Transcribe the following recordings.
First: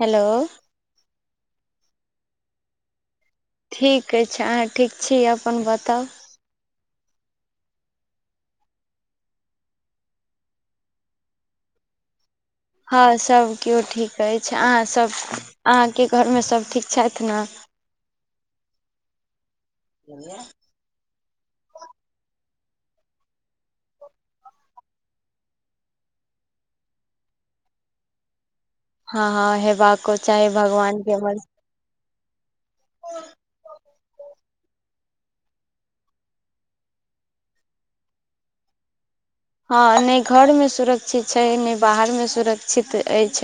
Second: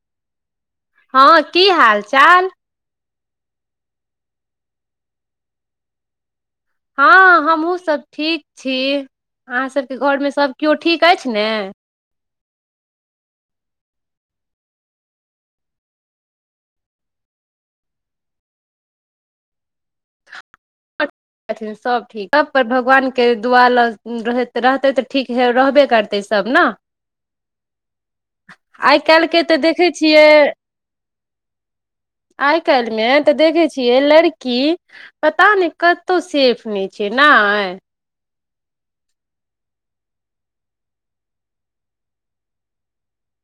Hello हँ की हाल चाल ठीक अछि अहाँ ठीक छी अपन बताउ हँ हमहूँसब ठीक छी अहाँसबके घरमें सब किओ ठीक ऐछ नेय हँ सब किओ ठीक ऐछ अहाँसब अहाँके घरमे सब ठीक छथि नेय [inaudible] अहिठाम सबठीक सबपर भगवान के दुआ रहतेय त ठीक रहबे करतैय सब नैय [inaudible] आइ हँ काल्हि के तऽ हँ देखै हेबाकों चाहि छियै भगवान के मरजी आइ काल्ह मे तऽ देखैय छियै लड़की पता नय कतो सेफ नय छै नैय हँ नय घरमे सुरक्षित छै नय बाहरिमे सुरक्षित ऐछ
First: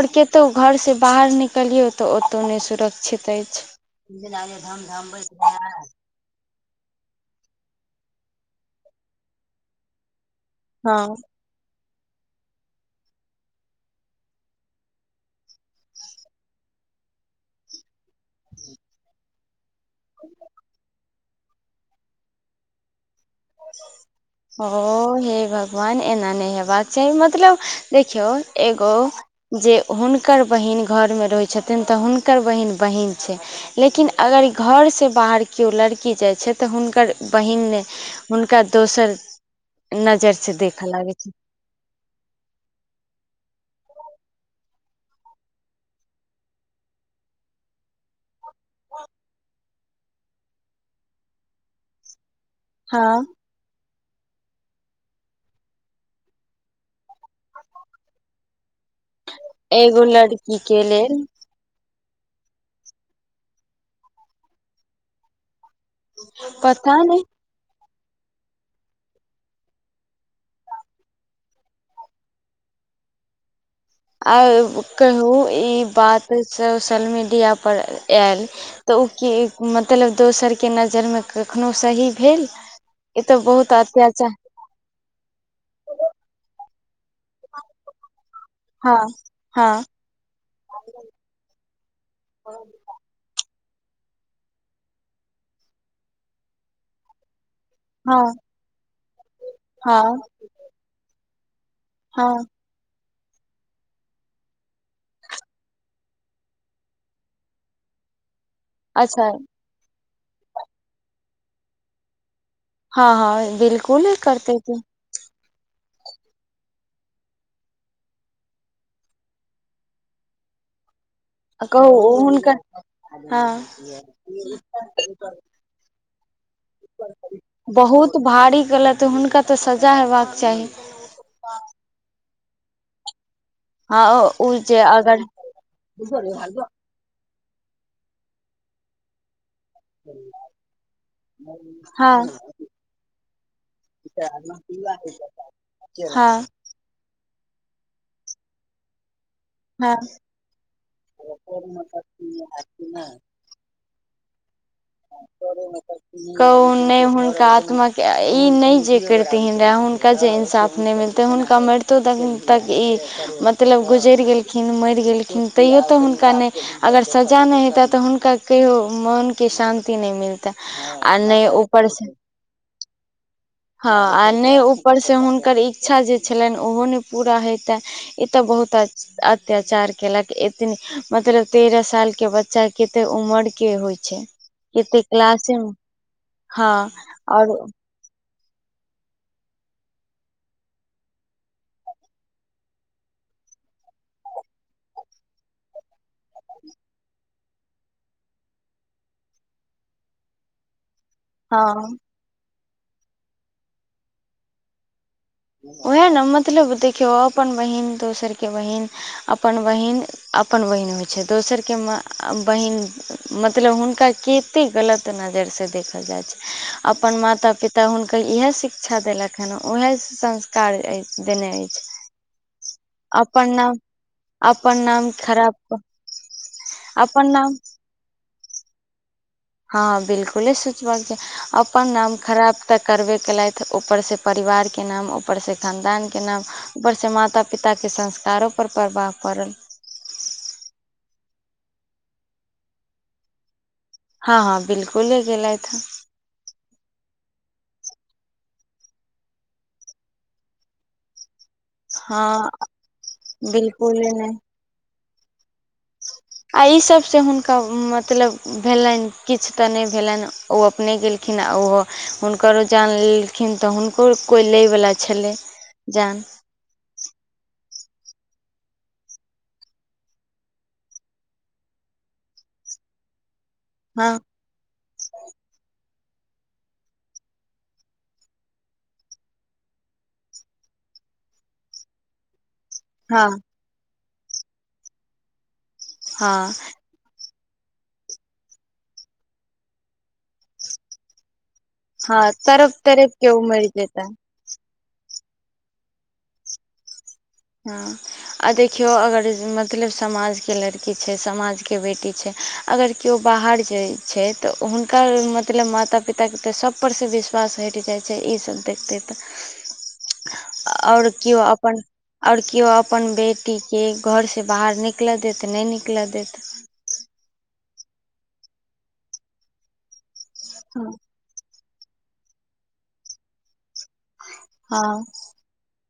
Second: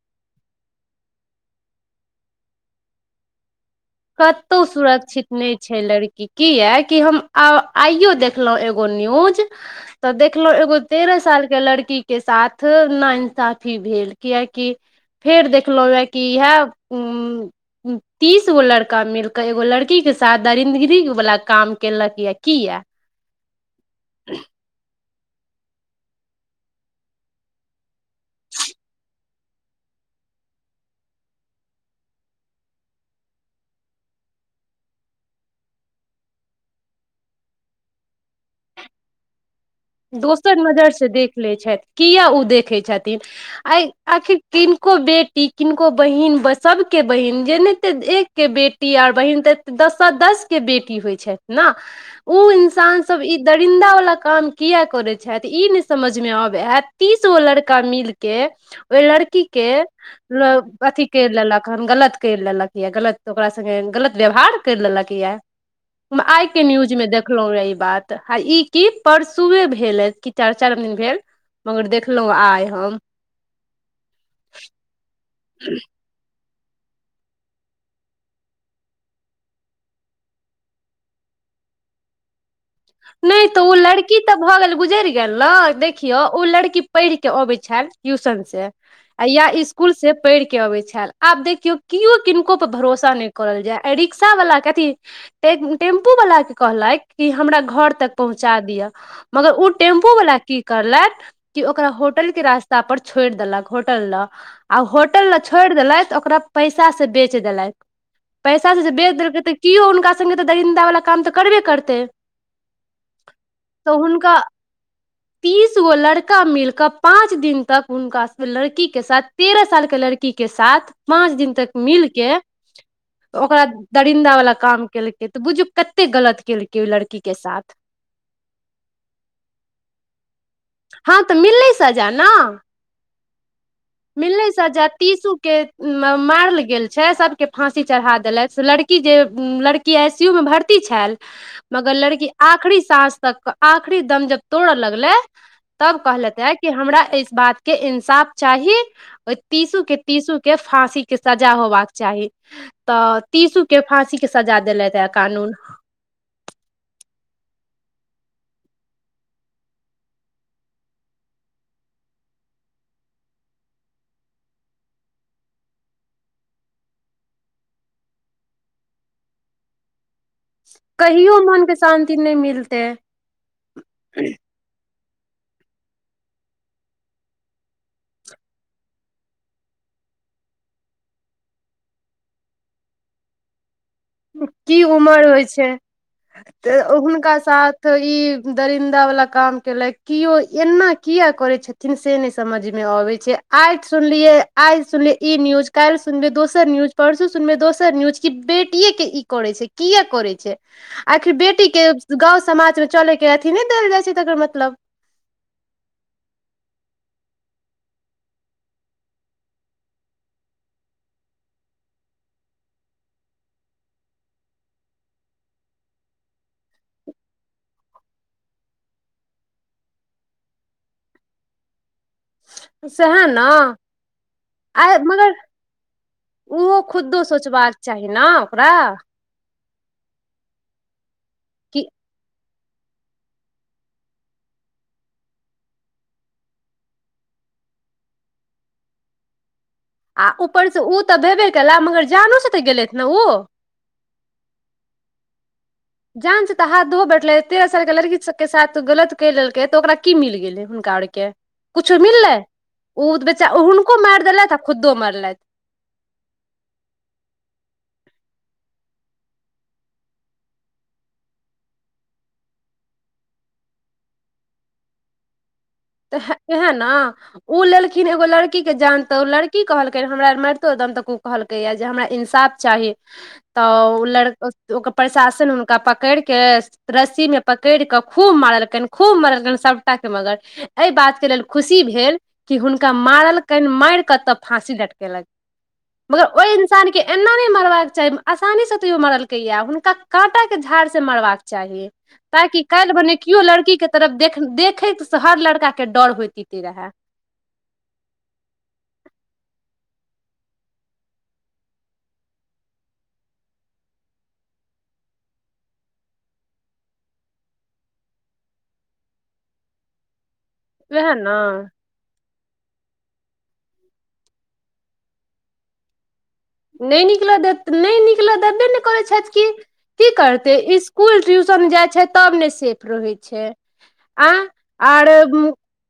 ओर कतो घरसँ बाहरि निकलियौ तऽ ओतहु नय सुरक्षित अइछ कतहु सुरक्षित नय छैय लड़की कीयाकि हम आइयो देखलो एगो न्यूज तऽ देखलो एगोह हँ तेरह साल कें लड़की केँ साथ ना इनसाफी भेल कियकि फेर देखलियै की इएह ओ तीस गो लड़की लड़का मिलकें एगो लड़कीके साथ दरिन्दगरी वला काम केलक ये कीये [inaudible] हो हे भगवान एना नय हेबाक चाहि मतलब देखियौ एगो जँ हुनकर बहीन घरमे रहैत छथिन तऽ हुनकर बहीन बहीन छै लेकिन अगर घरसँ बाहर किओ लड़की जाइत छै त हुनकर बहिन नय हुनका दोसर से दोसर देखऽ नजर सँ लागै छै देखलैत छैथ किया ओ देखै छथिन आ आखिर किनको बेटी किनको बहिन सबकें बहिन जेनातेँ एक बेटी आर बहिन त दस दस कें बेटी होइत छथि नेय उ इन्सान हँ सब ई दरिन्दा वला काम किया करें छथि ई नय समझ में आबे यै तीस गो लड़का मिलके ओइ लड़की कें एगो लड़की के अथी लेल कैर लेलक हं गलत केर लेलक ये गलत ओकरा संगे गलत व्यवहार कैर लेलक येऽ हम आइके पता न्यूजमें नहि देखलहुँ रहै ई बात आई की परस सुंयें भेल अ कि चारि- चारि दिन भेल मगर देखलहुं आय हम आ कहू ई बात सोशल मीडिय पर आईल तऽ ओ की मतलब दोसर कें नजरिमें कखनोहु सही भेल, ई नहि तऽ बहुत ओ लड़की अत्याचार तऽ भऽ गेल गुजरि गेल नेय देखियौ ओ लड़की पढ़ि कें अबैछल ट्यूशन सें हँ या हँ स्कुल सें पढ़ि के अबैत छल, आब देखियौ केओ किनको पर भरोसा नहि करल जाय आ रिक्शा बला के अथी टेम्पू बला कें कहलैक कि हमरा घर तक हँ पहुँचा दिअ मगर ओ टेम्पू हँ बला की करलइथ कि ओकरा होटल कें हँ रास्ता पर छोड़ि देलक होटल लग आ होटल लग छोड़ देलथि ओकरा पैंसा से बेच देलथि पैसासँ जे बेच अच्छा देलकै तऽ किओ हुनका सङ्गे तऽ दरिन्दा बला काम तऽ करबेय करतै हँ हँ तऽ बिलकुलेय हुनका करतैय कि तीस गो लड़का मिलकें पाँच दिन तक हुनका लड़की के साथ तेरह साल के लड़की के साथ पाँच दिनतक कहू ओ मिलके हुनकर हँ ओकरा दरिन्दा बला काम केलकै तऽ बुझु कते गलत केलकै ओहि लड़की के साथ। बहुत भारी गलत हुनका तऽ सजा हेबाक चाही। हँ तऽ मिलले सजा ने। हँ ओ मिलले ओ जे सजा अगर तीसू के मारल गेल। छै सबकें फांसी चढ़ा देलथि लड़की जें लड़की कि आइसीयू में भर्ती छल मगर हँ लड़की आखरी साँस तक आखरी दम जब तोड़ेर लगले तब कहल़ैत हँ हे कि हमरा ई बातके इन्साफ चाही हँ तीसूकें तीसूकें फाँसीके सजा होबाक चाही तऽ तीसू के फांसी के सजा देलेथ। [inaudible] कहू नहि हुनका आत्मा के ई नहि जे करथिन रह हुनका जे इंसाफ नहि मिलत। तऽ हुनका मरितो तख तक ई मतलब गुजरि गेलखिन मरि गेलखिन। तैयो तऽ हुनका नहि अगर सजा नहि हेतै तऽ हुनका कहियो मोनके शान्ति नहि मिलतनि। आ कहियो नहि मन के ऊपर छै। शान्ति नहि मिलते। हँ आ नहि ऊपरसँ हुनकर इच्छा जे छलनि ओहो नहि पूरा होेइतनि ई तऽ बहुत अच्छा। अत्याचार केलक एतनी मतलब तेरह साल के बच्चा कते उमर के होइ छै। की कते उमर होइ क्लासे मे छै तऽ हँ हुनका आओर साथ। तऽ इ दरिन्दा वाला काम के केलेत एना किया करे छथिन से ने समझ में नहीं आबेत छै। आज सुनलियै आज सुनलियै ई न्यूज काल्हि सुनलियै दोसर न्यूज परसू सुनलिय दोसर न्यूज। कि बेटियए के ई करे छै किए करे छै आखिर बेटी के। हँ गाँव समाजमे चलयके अथी नहि देल जाइ छै तकर मतलब। उएह ने मतलब देखियौ अपन बहिन दोसरके बहिन अपन बहिन। अपन बहिन होइ छै दोसरके बहिन। मतलब हुनका कतेक गलत नजरिसँ देखल जाइत छै अपन माता पिता। तऽ हुनकर इएह शिक्षा देलक हँ ओएह संस्कार देने अछि। सएह ने अपन नाम अपन नाम खराब। उहो खुदो अपन नाम सोचबाक चाही ने ओकरा। हँ बिलकुले सोचबाक चाहि कि अपन नाम खराब। तऽ करबे कयेलथि ऊपर से परिवारके नाम ऊपर से खानदानके नाम। ऊपर से माता पिता के संस्कारो पर प्रभाव पड़त आ ऊपरसँ ओ तऽ भेबे केलए मगर जानोसँ तऽ गेलथि ने ओ। हँ हँ बिल्कुल ले गेलेलय। जान छै तऽ हाथ धोहो बैठलै तेरह सालके लड़कीसभके साथ गलत कहि लेलकै तऽ ओकरा की मिल गेलै हुनका आओरके। कुछ मिललै हँ ओ बच्चा हुनको बिल्कुले मारि नहि देलथि आ खुदो मारलथि। आई सभसँ हुनका मतलब। भेलनि किछु तऽ नहि भेलनि ओ अपने गेलखिन आ ओहो। हुनकरो जान लेलखिन तऽ हुनको कोइ लयवला छलै। जान तऽ इह ने। ओ लेलखिन एगो लड़की के जान ते ओ लड़की कहलकै हमरार मारितोदम तक ओ कहलक।। कैया जे हमरा इन्साफ चाही। [inaudible] तऽ ओ हँ लड़का ओकर प्रशासन हुनका पकड़ि कऽ। रस्सी मे पकड़ि कऽ खूब मारलकनि खूब मरलकनि सभटा मगर। एहि बात के लेल खुशी भेल कि हुनका हँ मारलक कनि मारि कतऽ फाँसी डटकेलक। मगर हँ ओहि। आसानी के एना नहि मरबाक चाही आसानी से तूयो मरलक या हुनका काँटा के दाड़ से मरबाक चाही। हँ ताकि तड़प काल्हि तड़प भने के कियो ओ मरि लड़की के जेता तरफ देख। देखे से हर लड़का के डर होयइतैते रहै। हँ आ देखियो अगर मतलब समाज के लड़की छै समाज के बेटी छै अगर किओ बाहर जाइ छै तऽ हुनकर मतलब माता पिता के सब ऊपरसँ विश्वास हटि जाइ छै ईसभ देखतै तऽ आओर वएह कियो ने हो अपन। आओर केओ अपन बेटीके घरसँ बाहर निकलय देत नहि निकलय देत। नहि निकल देत किनहि निकलऽ देबे ने करैत छथि की करथि। तऽ हँ इसकुल ट्यूशन जाइ छै तब ने सेफ रहै छै। आँ हँ आरे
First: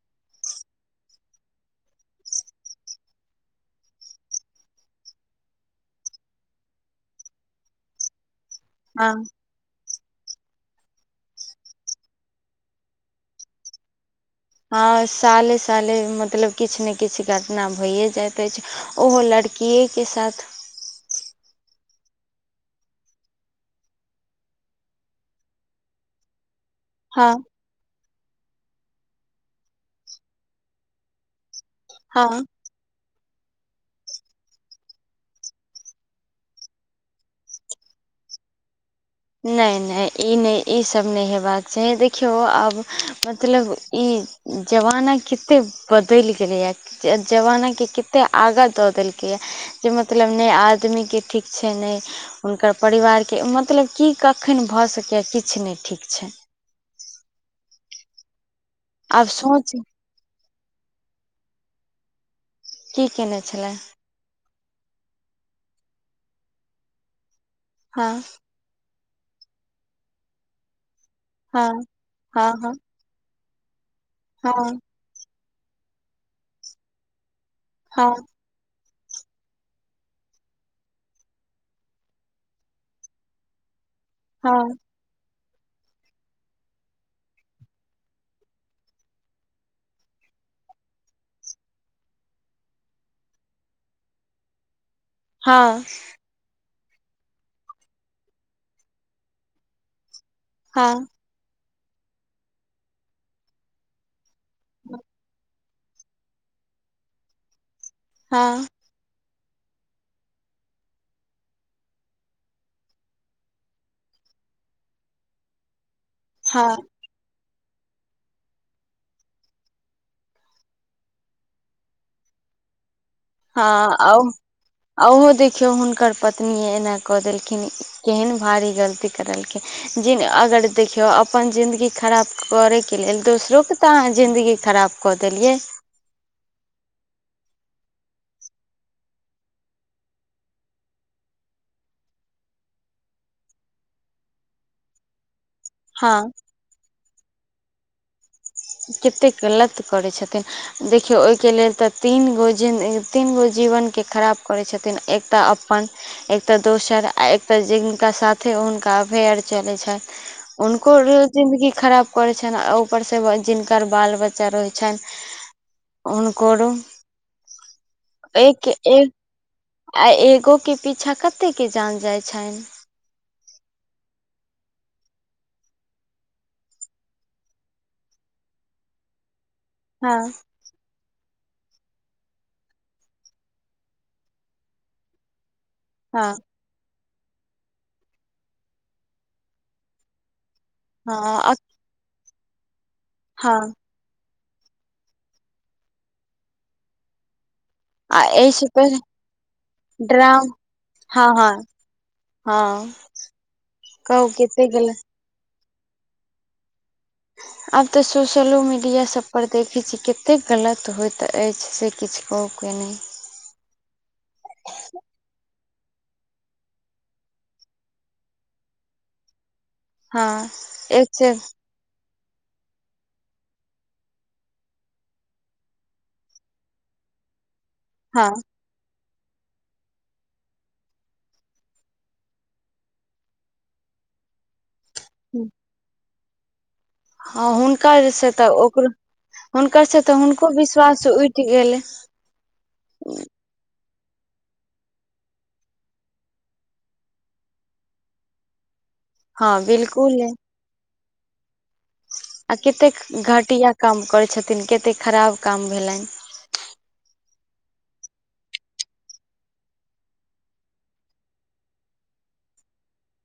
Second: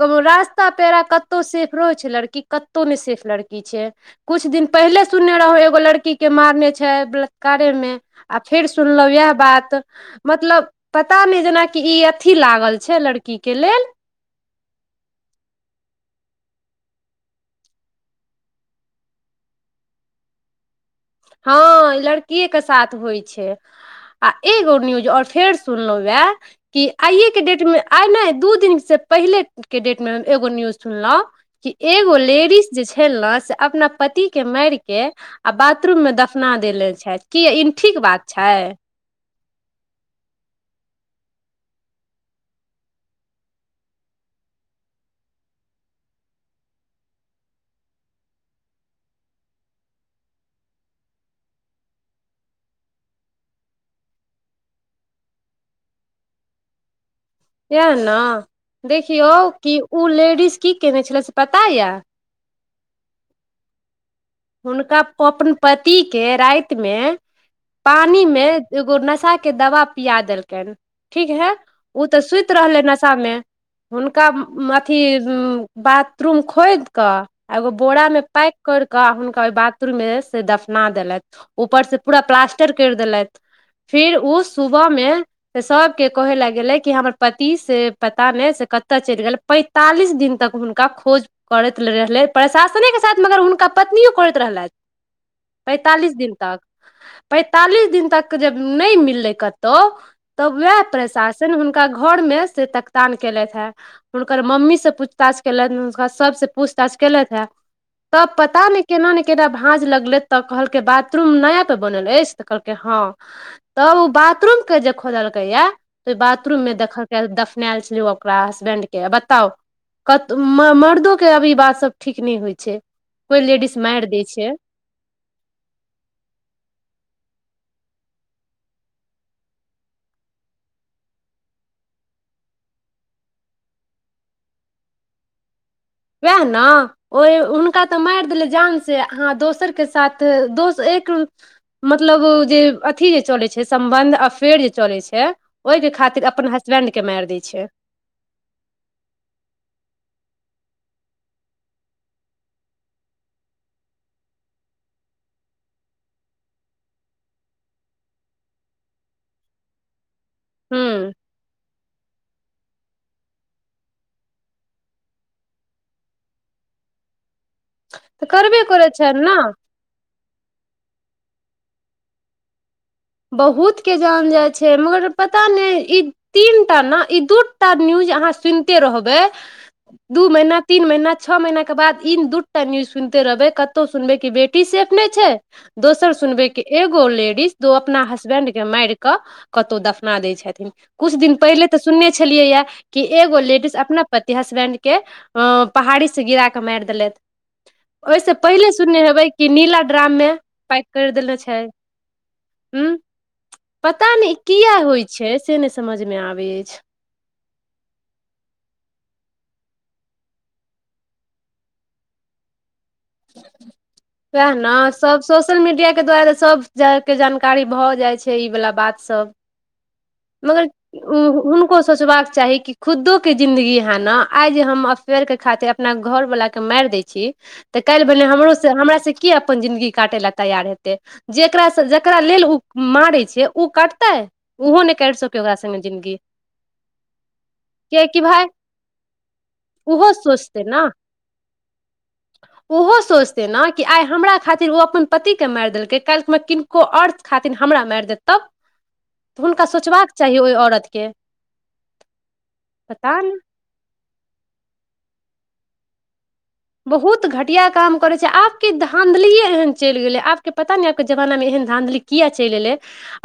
कबो रास्ता पेरा कतहु सेफ रहो छै लड़की कतौ नहि सेफ लड़की छै कुछ दिन पहिले सुनने रहौ एगो लड़की के मारने छै बलातकारेमे आ फेर सुनलहु हँ इएह बात मतलब पता नैय जेनाकि ई अथी लागल छै लड़की के लेल हँ साले साले मतलब किछ ने किछ घटना भइए जाइत अछि ओहो लड़किये के साथ हँ लड़किये के साथ होइ छैय आ एगो न्यूज ओर फेर सुनलहुँ एह कि हँ आइएके डेटमे आइ नहि दू दिनसँ पहिलेके डेटमे हम एगो न्यूज सुनलहुँ कि एगो हँ लेडीस जे छै ने से अपना पति के मार के आ बात बाथरूम मे दफना देने छैय कि ई ठीक बात छैय नहि नहि ई नहि ईसभ नहि हेबाक चाही देखियौ आब मतलब ई जबाना कते बदलि गेले या जे जबानाके कतेक आगाँ दऽ देलकैए जे मतलब नहि आदमी के ठीक छैय नहि हुनकर परिवार के मतलब की कखन भऽ सकैए किछु नहि ठीक छै यएह न आब देखियौ सोच कि उ लेडीस की केने छलै से पता या की केने छलाय हुनका ओपन पति के राति मे हँ पानि मे एगो नशा के दवा पिया देलकैन ठीक है हँ उ त हँ सुति हँ रहलै नशा हुनका मे हुनका म हँ अथी बाथरूम खोद कऽ आ एगो बोरा हँ मे पैक कर क हुनका ओय बाथरूम मे से दफना देलथि ऊपर से पूरा प्लास्टर करि देलथि फिर उ हँ सुबहमे त सब के कहै लेए गेलै कि हमर पति से पता नै से कत चलि गेलै पै तालीस दिन तक हुनका खोज करैत रहलै प्रशासने के साथ मगर हुनका पत्नियो करैत रहलथि हँ पैंतालिस दिन तक पैंतालीस दिन तक जे नै मिललै कतहु त हँ वएह हँ प्रशासन हुनका घर मे से तकतान केलथि हेए हुनकर मम्मी से पूछताछ केलैन हुनका सब से पूछताछ केलथि हैं तब हँ पता नै केना नै केना भाँज लगलै तऽ कहलकै बाथरूम नया त बनल अछि तऽ कहलकै हँ तब उ बाथरूम के जे खोदलकै यातायात ओय बाथरूम मे हँ देखल दफनेएल छलै ओकरा हसबैंड के बताउ कत म मर्दो के अब ई बात सब ठीक नै होइ छै कोइ हँ लेडीज आ मारि दै ओ छै ओहो देखियौ हुनकर पत्नी एना कऽ देलखिन केहन भारी गलती करलखिन जिन अगर देखियौ अपन जिन्दगी खराब करै के लेल दोसरोके तऽ अहाँ जिन्दगी खराब कऽ देलियै वएह न ओहि हुनका तऽ मारि देलियै जान से अहाँ दोसरके साथ दोस एक मतलब जे अथि जे चलै छैय सम्बन्ध अफेयर जे चलै छैय ओ के हँ खातिर अपन हसबेंड के मारि दै छै केतेक गलत करै छथिन देखियौ ओय के लेल तऽ तीन गो जिन तीन गो जीवनके खराब करै छथिन एक तऽ अपन एक त दोसर आ एकता जिनका साथे हुनका अफेयर चलै छैन हूँ हुनको र जिंदगी खराब करै छनि आ ऊपर से जिनकर बाल बच्चा रहै छनि हुनकरो तऽ करबे करै एकेए छै ने आ एगो के पीछा कते के जान जाय छनि बहुतके जान जाइ छै मगर पता नै ई तीन टा न ई दूटा न्यूज अहाँ सुनिते रहबै हँ दू महिना तीन महीना छ महिना के बाद ई दूटा न्यूज सुनिते रहबै कतौ सुनबै कि बेटी सेफ नै छै दोसर हँ सुनबै के एगो लेडीज अपना हसबेंड के माइर कऽ कतौ दफना दै छथिन कुछ दिन हँ पहिले सुनने छलियै या कि एगो हँ लेडीज अपना पति हसबैंड केँ अ पहाड़ स गिरा केँ मारि देलेथ आ ओहिसँ एहिसँ पहिले सुनने हेबे कि नीला ड्राम मे पैक कर हँ देेले हँ छैय हूँ हँ पता नै कहू ई कते किया गलत होइ छै से नै समझमे आबै अछि आब तऽ सोशलो मीडियासब पर देखै छी कतेक गलत होइत अछि से किछु कहो के नै सएह न सब स सोशल मीडिया के द्वारा सभ के जानकारी भऽ जाइ छै ई वाला बात सभ हँ मगर एक से हुनको सोचबाक चाही की खुदोके जिन्दगी अहाँ न आइ जे हम अफेयरके खातिर अपना घर वलाके मार दै छी काल्हि भने हँ हमरो से हमरासँ से कियो अपन जिंन्दगी काटय लए तैयार हेतै जेकरासँ जेकरा लेल ऊ मारै छै ओ कटतै ओहो ने फेर सँ कैया ओकरा संगे जिन्दगी हँ हुनकर कियकि से भाय तऽ ओकरो हुनकर से ओहो तऽ हुनको सोचतै विश्वास उठ गेलै ऊहो सोच त ना कि आइ हमरा खातिर ओ अपन पति के मारि देलकै काल्हि मे किनको आओर खातिर हमरा मार देत तब तऽ हँ हुनका सोचबाक बिलकुल चाही ओह औरत के आ कतेक नहि घटिया काम करैत छथिन कतेक खराब काम भेलै बहुत घटिया काम करैत छै आबके धाँधलिए एहन चलि गेलै आबके पता नहि आबके जमानामे एहन धाँधली। किया चैल अयलै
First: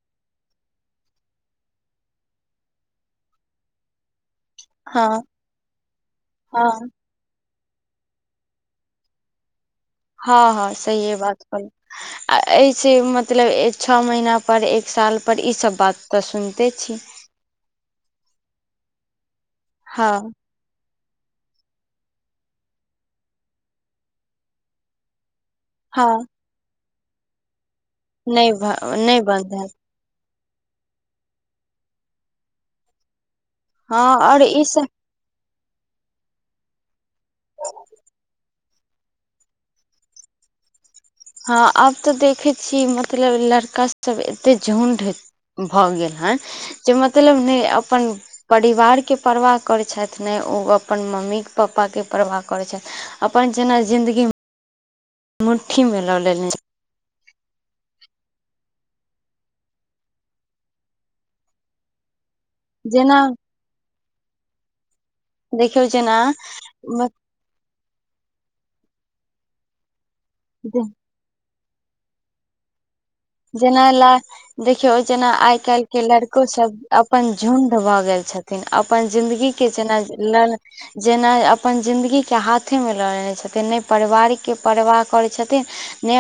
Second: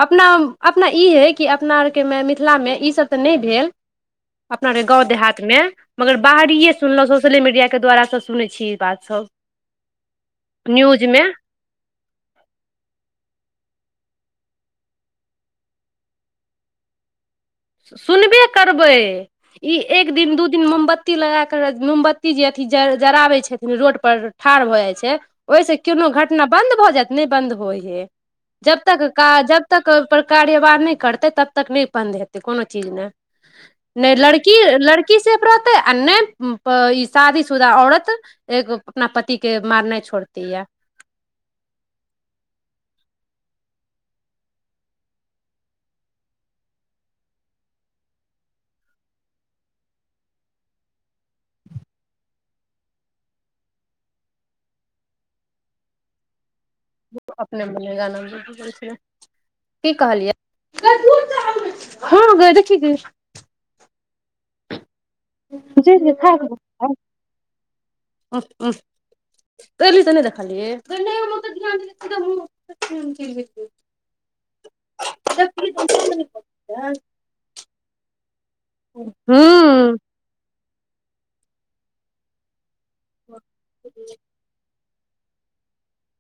अपना अपना ई है कि अपना आरके मिथिलामे ईसभ तऽ नहि भेल अपना गाँव हँ देहातमे मगर हँ बाहरिये सुनलहुँ सोशल मीडिय के द्वारा सुनेै छिये इ बात सब हँ हँ सहिए बात कहलौ आ एहिसँ मतलब छ महीना पर एक साल पर ईसभ बात तऽ सुनिते छी सुनबे करबै ई हँ एक दिन दू दिन दिन मोमबत्ती लगा कऽ मोमबत्ती जे अथि ज जराबै छथिन रोड पर ठार भऽ जाइ छै ओहिसँ कोनो हँ घटना बन्द भऽ जायत नहि बन्द होइ हे नहि भ जब तक नहि का बन्द हैत जबतक ओहि कार्य बाहि नहि करतै तब तक नहि बन्द हेतै कोनो चीज ने हँ नहि आओर लड़की ई सब लड़की सेफ रहतै आ नहि ई शादीशुदा औरत एगो अपना पति के मारने छोड़तै गे हँ आब तऽ देखे छी मतलब लड़का सब एते झुंड भऽ गेल हँ जे मतलब नहि अपन परिवारकेँ परवाह करैत छैथ ने ओ अपन मम्मी पापाकेँ परवाह करैत छथि अपन जेना जिन्दगीमें मुट्ठीमे लऽ लेने छै अपने [inaudible] की कहलियै हँ [unintelligible] जेना। देखियौ जी जी जेना खा [unintelligible] [inaudible] [unintelligible] [inaudible] जेना लाइ देखियौ जेना आइ काल्हि के लड़को सभ अपन झुण्ड भऽ गेल छथिन अपन जिन्दगीके जेना हूँ नहि जेना अपन जिंन्दगी के हाथ अथीमे लऽ लेने छथिन नहि पारिवारिकके परवाह करै छथिन नहि